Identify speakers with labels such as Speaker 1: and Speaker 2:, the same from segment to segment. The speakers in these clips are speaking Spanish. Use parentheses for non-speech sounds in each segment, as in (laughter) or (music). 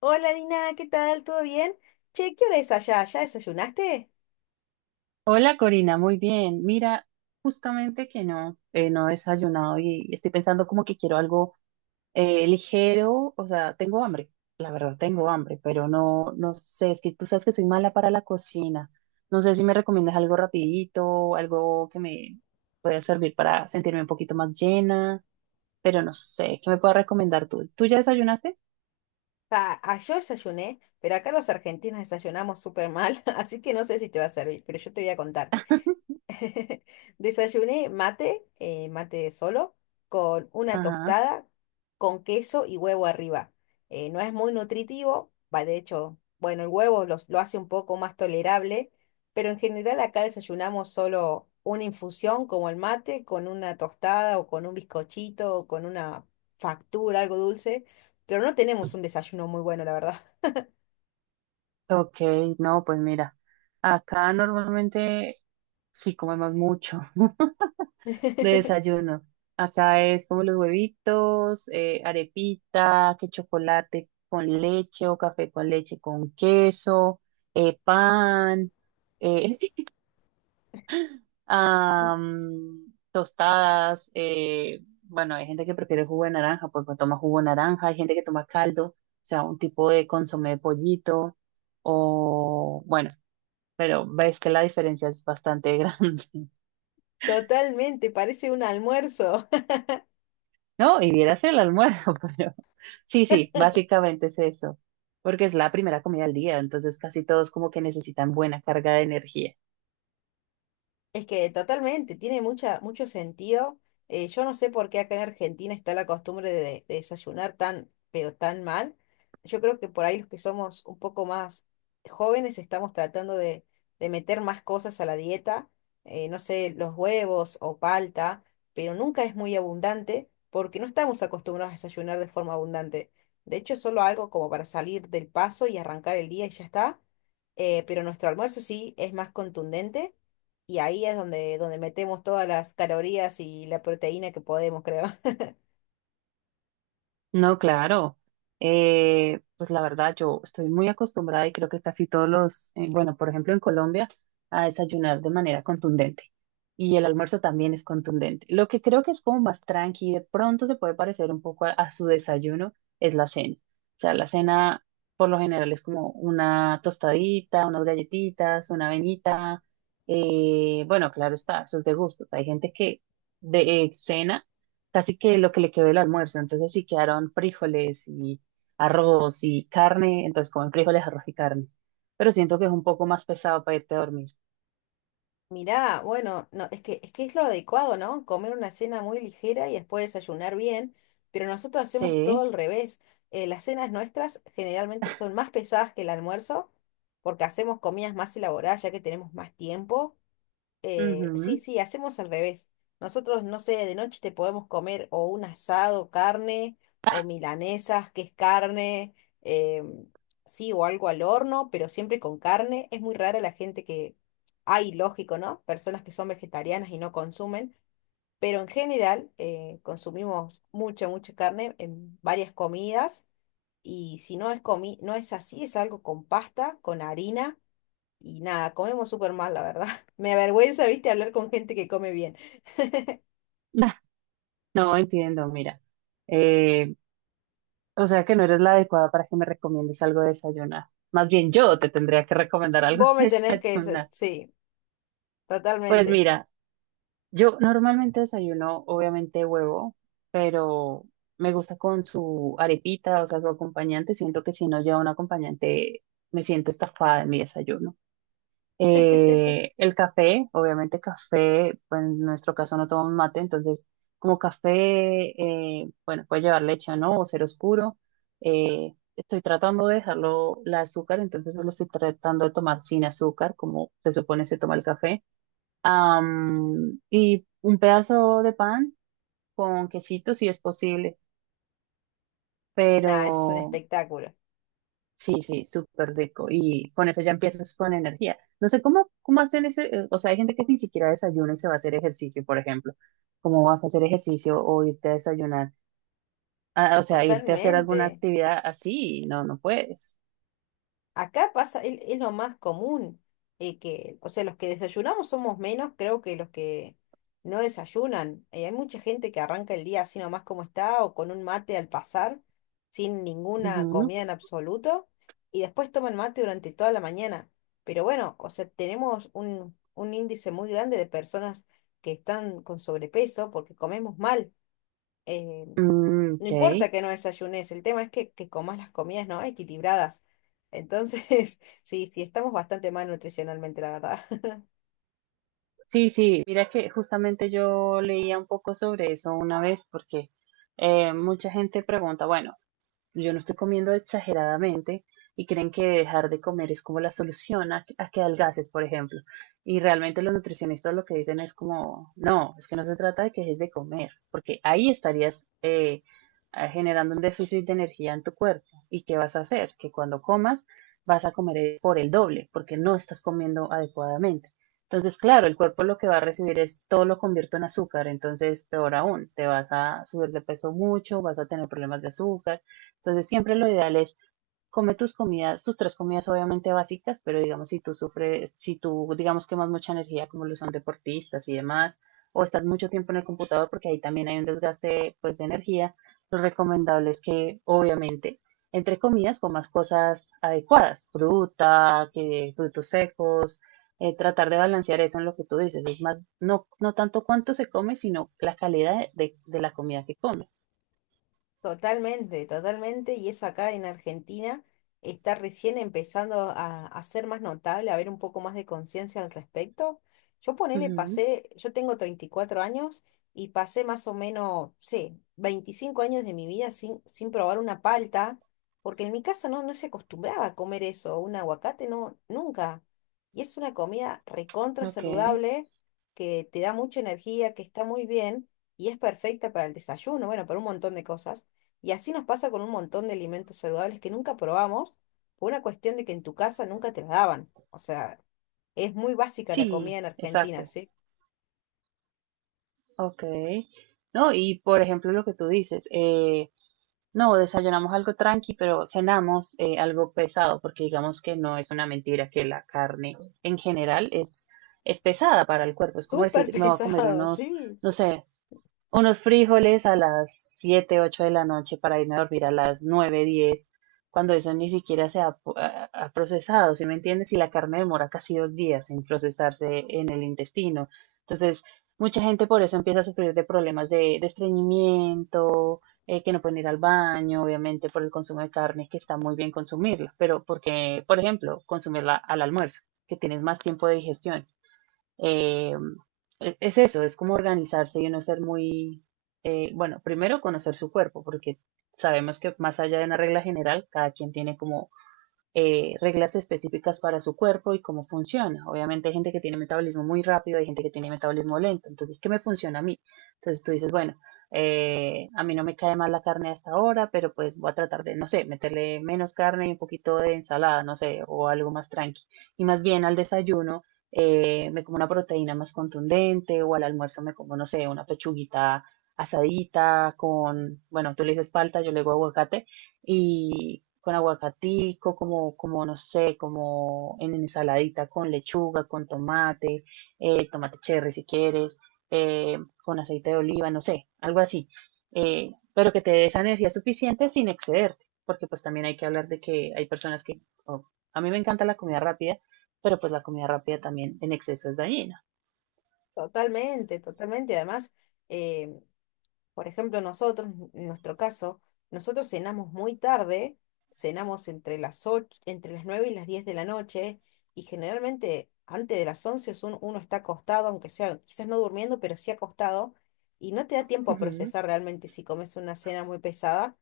Speaker 1: Hola Dina, ¿qué tal? ¿Todo bien? Che, ¿qué hora es allá? ¿Ya desayunaste?
Speaker 2: Hola Corina, muy bien. Mira, justamente que no, no he desayunado y estoy pensando como que quiero algo ligero, o sea, tengo hambre, la verdad tengo hambre, pero no, no sé, es que tú sabes que soy mala para la cocina. No sé si me recomiendas algo rapidito, algo que me pueda servir para sentirme un poquito más llena, pero no sé, ¿qué me puedes recomendar tú? ¿Tú ya desayunaste?
Speaker 1: Pa, yo desayuné, pero acá los argentinos desayunamos súper mal, (laughs) así que no sé si te va a servir, pero yo te voy a contar. (laughs) Desayuné mate, mate solo, con una
Speaker 2: Ajá.
Speaker 1: tostada, con queso y huevo arriba. No es muy nutritivo, va, de hecho, bueno, el huevo lo hace un poco más tolerable, pero en general acá desayunamos solo una infusión como el mate, con una tostada o con un bizcochito o con una factura, algo dulce, pero no tenemos un desayuno muy bueno, la verdad.
Speaker 2: Ok, no, pues mira, acá normalmente sí comemos mucho. (laughs) De
Speaker 1: (laughs)
Speaker 2: desayuno. Acá es como los huevitos, arepita, que chocolate con leche o café con leche con queso, pan, eh, (laughs) tostadas. Bueno, hay gente que prefiere jugo de naranja, pues, toma jugo de naranja, hay gente que toma caldo, o sea, un tipo de consomé de pollito, o bueno, pero ves que la diferencia es bastante (laughs) grande.
Speaker 1: Totalmente, parece un almuerzo.
Speaker 2: No, y vieras el almuerzo, (laughs) pero sí, sí, básicamente es eso, porque es la primera comida del día, entonces casi todos como que necesitan buena carga de energía.
Speaker 1: Es que totalmente, tiene mucho sentido. Yo no sé por qué acá en Argentina está la costumbre de desayunar tan, pero tan mal. Yo creo que por ahí los que somos un poco más jóvenes estamos tratando de meter más cosas a la dieta, no sé, los huevos o palta, pero nunca es muy abundante porque no estamos acostumbrados a desayunar de forma abundante. De hecho, es solo algo como para salir del paso y arrancar el día y ya está. Pero nuestro almuerzo sí es más contundente y ahí es donde, metemos todas las calorías y la proteína que podemos, creo. (laughs)
Speaker 2: No, claro. Pues la verdad, yo estoy muy acostumbrada y creo que casi todos los, bueno, por ejemplo en Colombia, a desayunar de manera contundente. Y el almuerzo también es contundente. Lo que creo que es como más tranqui, de pronto se puede parecer un poco a su desayuno, es la cena. O sea, la cena por lo general es como una tostadita, unas galletitas, una avenita. Bueno, claro está, eso es de gustos. Hay gente que de cena casi que lo que le quedó del almuerzo. Entonces sí quedaron frijoles y arroz y carne, entonces comen frijoles, arroz y carne. Pero siento que es un poco más pesado para irte a dormir.
Speaker 1: Mirá, bueno, no, es que es lo adecuado, ¿no? Comer una cena muy ligera y después desayunar bien, pero nosotros hacemos todo
Speaker 2: Sí.
Speaker 1: al revés. Las cenas nuestras generalmente son más pesadas que el almuerzo, porque hacemos comidas más elaboradas, ya que tenemos más tiempo.
Speaker 2: Ujú.
Speaker 1: Sí,
Speaker 2: (laughs)
Speaker 1: sí, hacemos al revés. Nosotros, no sé, de noche te podemos comer o un asado, carne, o milanesas, que es carne, em, sí, o algo al horno, pero siempre con carne. Es muy rara la gente que, hay, lógico, ¿no? Personas que son vegetarianas y no consumen, pero en general consumimos mucha, mucha carne en varias comidas. Y si no es comi no es así, es algo con pasta, con harina y nada, comemos súper mal, la verdad. (laughs) Me avergüenza, viste, hablar con gente que come bien.
Speaker 2: Nah, no entiendo, mira. Eh, o sea que no eres la adecuada para que me recomiendes algo de desayunar. Más bien yo te tendría que recomendar algo (laughs)
Speaker 1: Vos
Speaker 2: de
Speaker 1: me tenés que
Speaker 2: desayunar.
Speaker 1: sí,
Speaker 2: Pues
Speaker 1: totalmente.
Speaker 2: mira, yo normalmente desayuno, obviamente, huevo, pero me gusta con su arepita, o sea, su acompañante. Siento que si no lleva un acompañante, me siento estafada en mi desayuno.
Speaker 1: (laughs)
Speaker 2: El café, obviamente, café, pues en nuestro caso no tomamos mate, entonces, como café, bueno, puede llevar leche o no, o ser oscuro. Estoy tratando de dejarlo, la azúcar, entonces lo estoy tratando de tomar sin azúcar, como se supone se toma el café. Y un pedazo de pan con quesito si es posible, pero
Speaker 1: Nada, es un espectáculo.
Speaker 2: sí, sí, súper rico. Y con eso ya empiezas con energía. No sé cómo hacen ese, o sea, hay gente que ni siquiera desayuna y se va a hacer ejercicio, por ejemplo. ¿Cómo vas a hacer ejercicio o irte a desayunar? Ah, o sea, irte a hacer alguna
Speaker 1: Totalmente.
Speaker 2: actividad así, no, no puedes.
Speaker 1: Acá pasa, es lo más común, que, o sea, los que desayunamos somos menos, creo que los que no desayunan. Hay mucha gente que arranca el día así nomás como está o con un mate al pasar, sin ninguna
Speaker 2: Ujú.
Speaker 1: comida en absoluto, y después toman mate durante toda la mañana. Pero bueno, o sea, tenemos un índice muy grande de personas que están con sobrepeso porque comemos mal. Eh,
Speaker 2: Mm,
Speaker 1: no
Speaker 2: ok.
Speaker 1: importa que no desayunes, el tema es que comas las comidas, ¿no? Equilibradas. Entonces, (laughs) sí, sí, estamos bastante mal nutricionalmente, la verdad.
Speaker 2: Sí, sí, mira que justamente yo leía un poco sobre eso una vez porque mucha gente pregunta, bueno, yo no estoy comiendo exageradamente y creen que dejar de comer es como la solución a que adelgaces, por ejemplo. Y realmente los nutricionistas lo que dicen es como, no, es que no se trata de que dejes de comer, porque ahí estarías generando un déficit de energía en tu cuerpo. ¿Y qué vas a hacer? Que cuando comas vas a comer por el doble, porque no estás comiendo adecuadamente. Entonces, claro, el cuerpo lo que va a recibir es todo lo convierto en azúcar, entonces peor aún, te vas a subir de peso mucho, vas a tener problemas de azúcar. Entonces, siempre lo ideal es come tus comidas, tus tres comidas obviamente básicas, pero digamos si tú sufres, si tú digamos quemas mucha energía como lo son deportistas y demás, o estás mucho tiempo en el computador porque ahí también hay un desgaste pues de energía, lo recomendable es que obviamente entre comidas comas cosas adecuadas, fruta, que, frutos secos, tratar de balancear eso en lo que tú dices, es más, no, no tanto cuánto se come, sino la calidad de la comida que comes.
Speaker 1: Totalmente, totalmente, y eso acá en Argentina está recién empezando a ser más notable, a haber un poco más de conciencia al respecto. Yo ponele,
Speaker 2: Ujú.
Speaker 1: pasé, yo tengo 34 años y pasé más o menos, sí, 25 años de mi vida sin probar una palta, porque en mi casa no, no se acostumbraba a comer eso, un aguacate, no, nunca. Y es una comida recontra
Speaker 2: Ok.
Speaker 1: saludable, que te da mucha energía, que está muy bien y es perfecta para el desayuno, bueno, para un montón de cosas. Y así nos pasa con un montón de alimentos saludables que nunca probamos por una cuestión de que en tu casa nunca te las daban. O sea, es muy básica la comida
Speaker 2: Sí,
Speaker 1: en Argentina,
Speaker 2: exacto.
Speaker 1: ¿sí?
Speaker 2: Ok. No, y por ejemplo lo que tú dices, no, desayunamos algo tranqui, pero cenamos algo pesado, porque digamos que no es una mentira que la carne en general es pesada para el cuerpo. Es como
Speaker 1: Súper (laughs)
Speaker 2: decir, me voy a comer
Speaker 1: pesado,
Speaker 2: unos,
Speaker 1: sí,
Speaker 2: no sé, unos frijoles a las 7 8 de la noche para irme a dormir a las 9 10 cuando eso ni siquiera se ha procesado, ¿sí me entiendes? Y la carne demora casi 2 días en procesarse en el intestino. Entonces, mucha gente por eso empieza a sufrir de problemas de estreñimiento, que no pueden ir al baño, obviamente por el consumo de carne, que está muy bien consumirla, pero porque, por ejemplo, consumirla al almuerzo, que tienes más tiempo de digestión. Eh, es eso, es como organizarse y no ser muy, bueno, primero conocer su cuerpo, porque sabemos que más allá de una regla general, cada quien tiene como reglas específicas para su cuerpo y cómo funciona. Obviamente hay gente que tiene metabolismo muy rápido, hay gente que tiene metabolismo lento. Entonces, ¿qué me funciona a mí? Entonces tú dices, bueno, a mí no me cae mal la carne hasta ahora, pero pues voy a tratar de, no sé, meterle menos carne y un poquito de ensalada, no sé, o algo más tranqui. Y más bien al desayuno. Me como una proteína más contundente o al almuerzo me como, no sé, una pechuguita asadita con, bueno, tú le dices palta, yo le digo aguacate, y con aguacatico, como no sé, como en ensaladita con lechuga, con tomate, tomate cherry si quieres, eh, con aceite de oliva, no sé, algo así. Pero que te dé esa energía suficiente sin excederte, porque pues también hay que hablar de que hay personas que, oh, a mí me encanta la comida rápida, pero pues la comida rápida también en exceso es dañina.
Speaker 1: totalmente, totalmente. Además, eh, por ejemplo, nosotros, en nuestro caso, nosotros cenamos muy tarde, cenamos entre las 8 entre las 9 y las 10 de la noche, y generalmente antes de las 11 es uno está acostado, aunque sea quizás no durmiendo, pero sí acostado, y no te da tiempo a
Speaker 2: Ujú.
Speaker 1: procesar realmente si comes una cena muy pesada,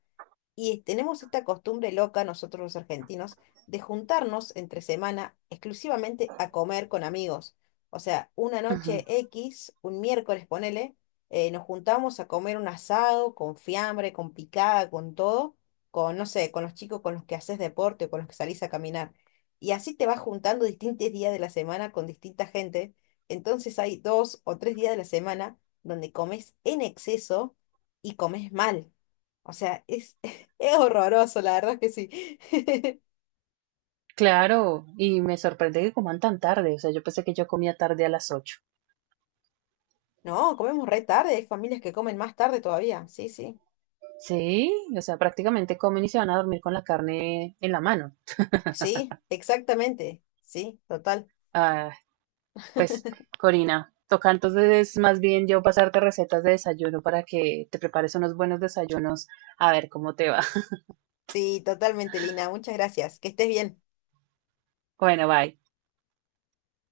Speaker 1: y tenemos esta costumbre loca nosotros los argentinos de juntarnos entre semana exclusivamente a comer con amigos. O sea, una
Speaker 2: Ujú.
Speaker 1: noche X, un miércoles ponele, nos juntamos a comer un asado con fiambre, con picada, con todo, con, no sé, con los chicos con los que haces deporte o con los que salís a caminar. Y así te vas juntando distintos días de la semana con distinta gente. Entonces hay 2 o 3 días de la semana donde comes en exceso y comes mal. O sea, es horroroso, la verdad es que sí. (laughs)
Speaker 2: Claro, y me sorprende que coman tan tarde, o sea, yo pensé que yo comía tarde a las 8.
Speaker 1: No, comemos re tarde, hay familias que comen más tarde todavía. Sí, sí.
Speaker 2: Sí, o sea, prácticamente comen y se van a dormir con la carne en la mano.
Speaker 1: Sí, exactamente. Sí, total.
Speaker 2: Ah, pues, Corina, toca entonces más bien yo pasarte recetas de desayuno para que te prepares unos buenos desayunos, a ver cómo te va. (laughs)
Speaker 1: Sí, totalmente, Lina. Muchas gracias. Que estés bien.
Speaker 2: Bueno, bye.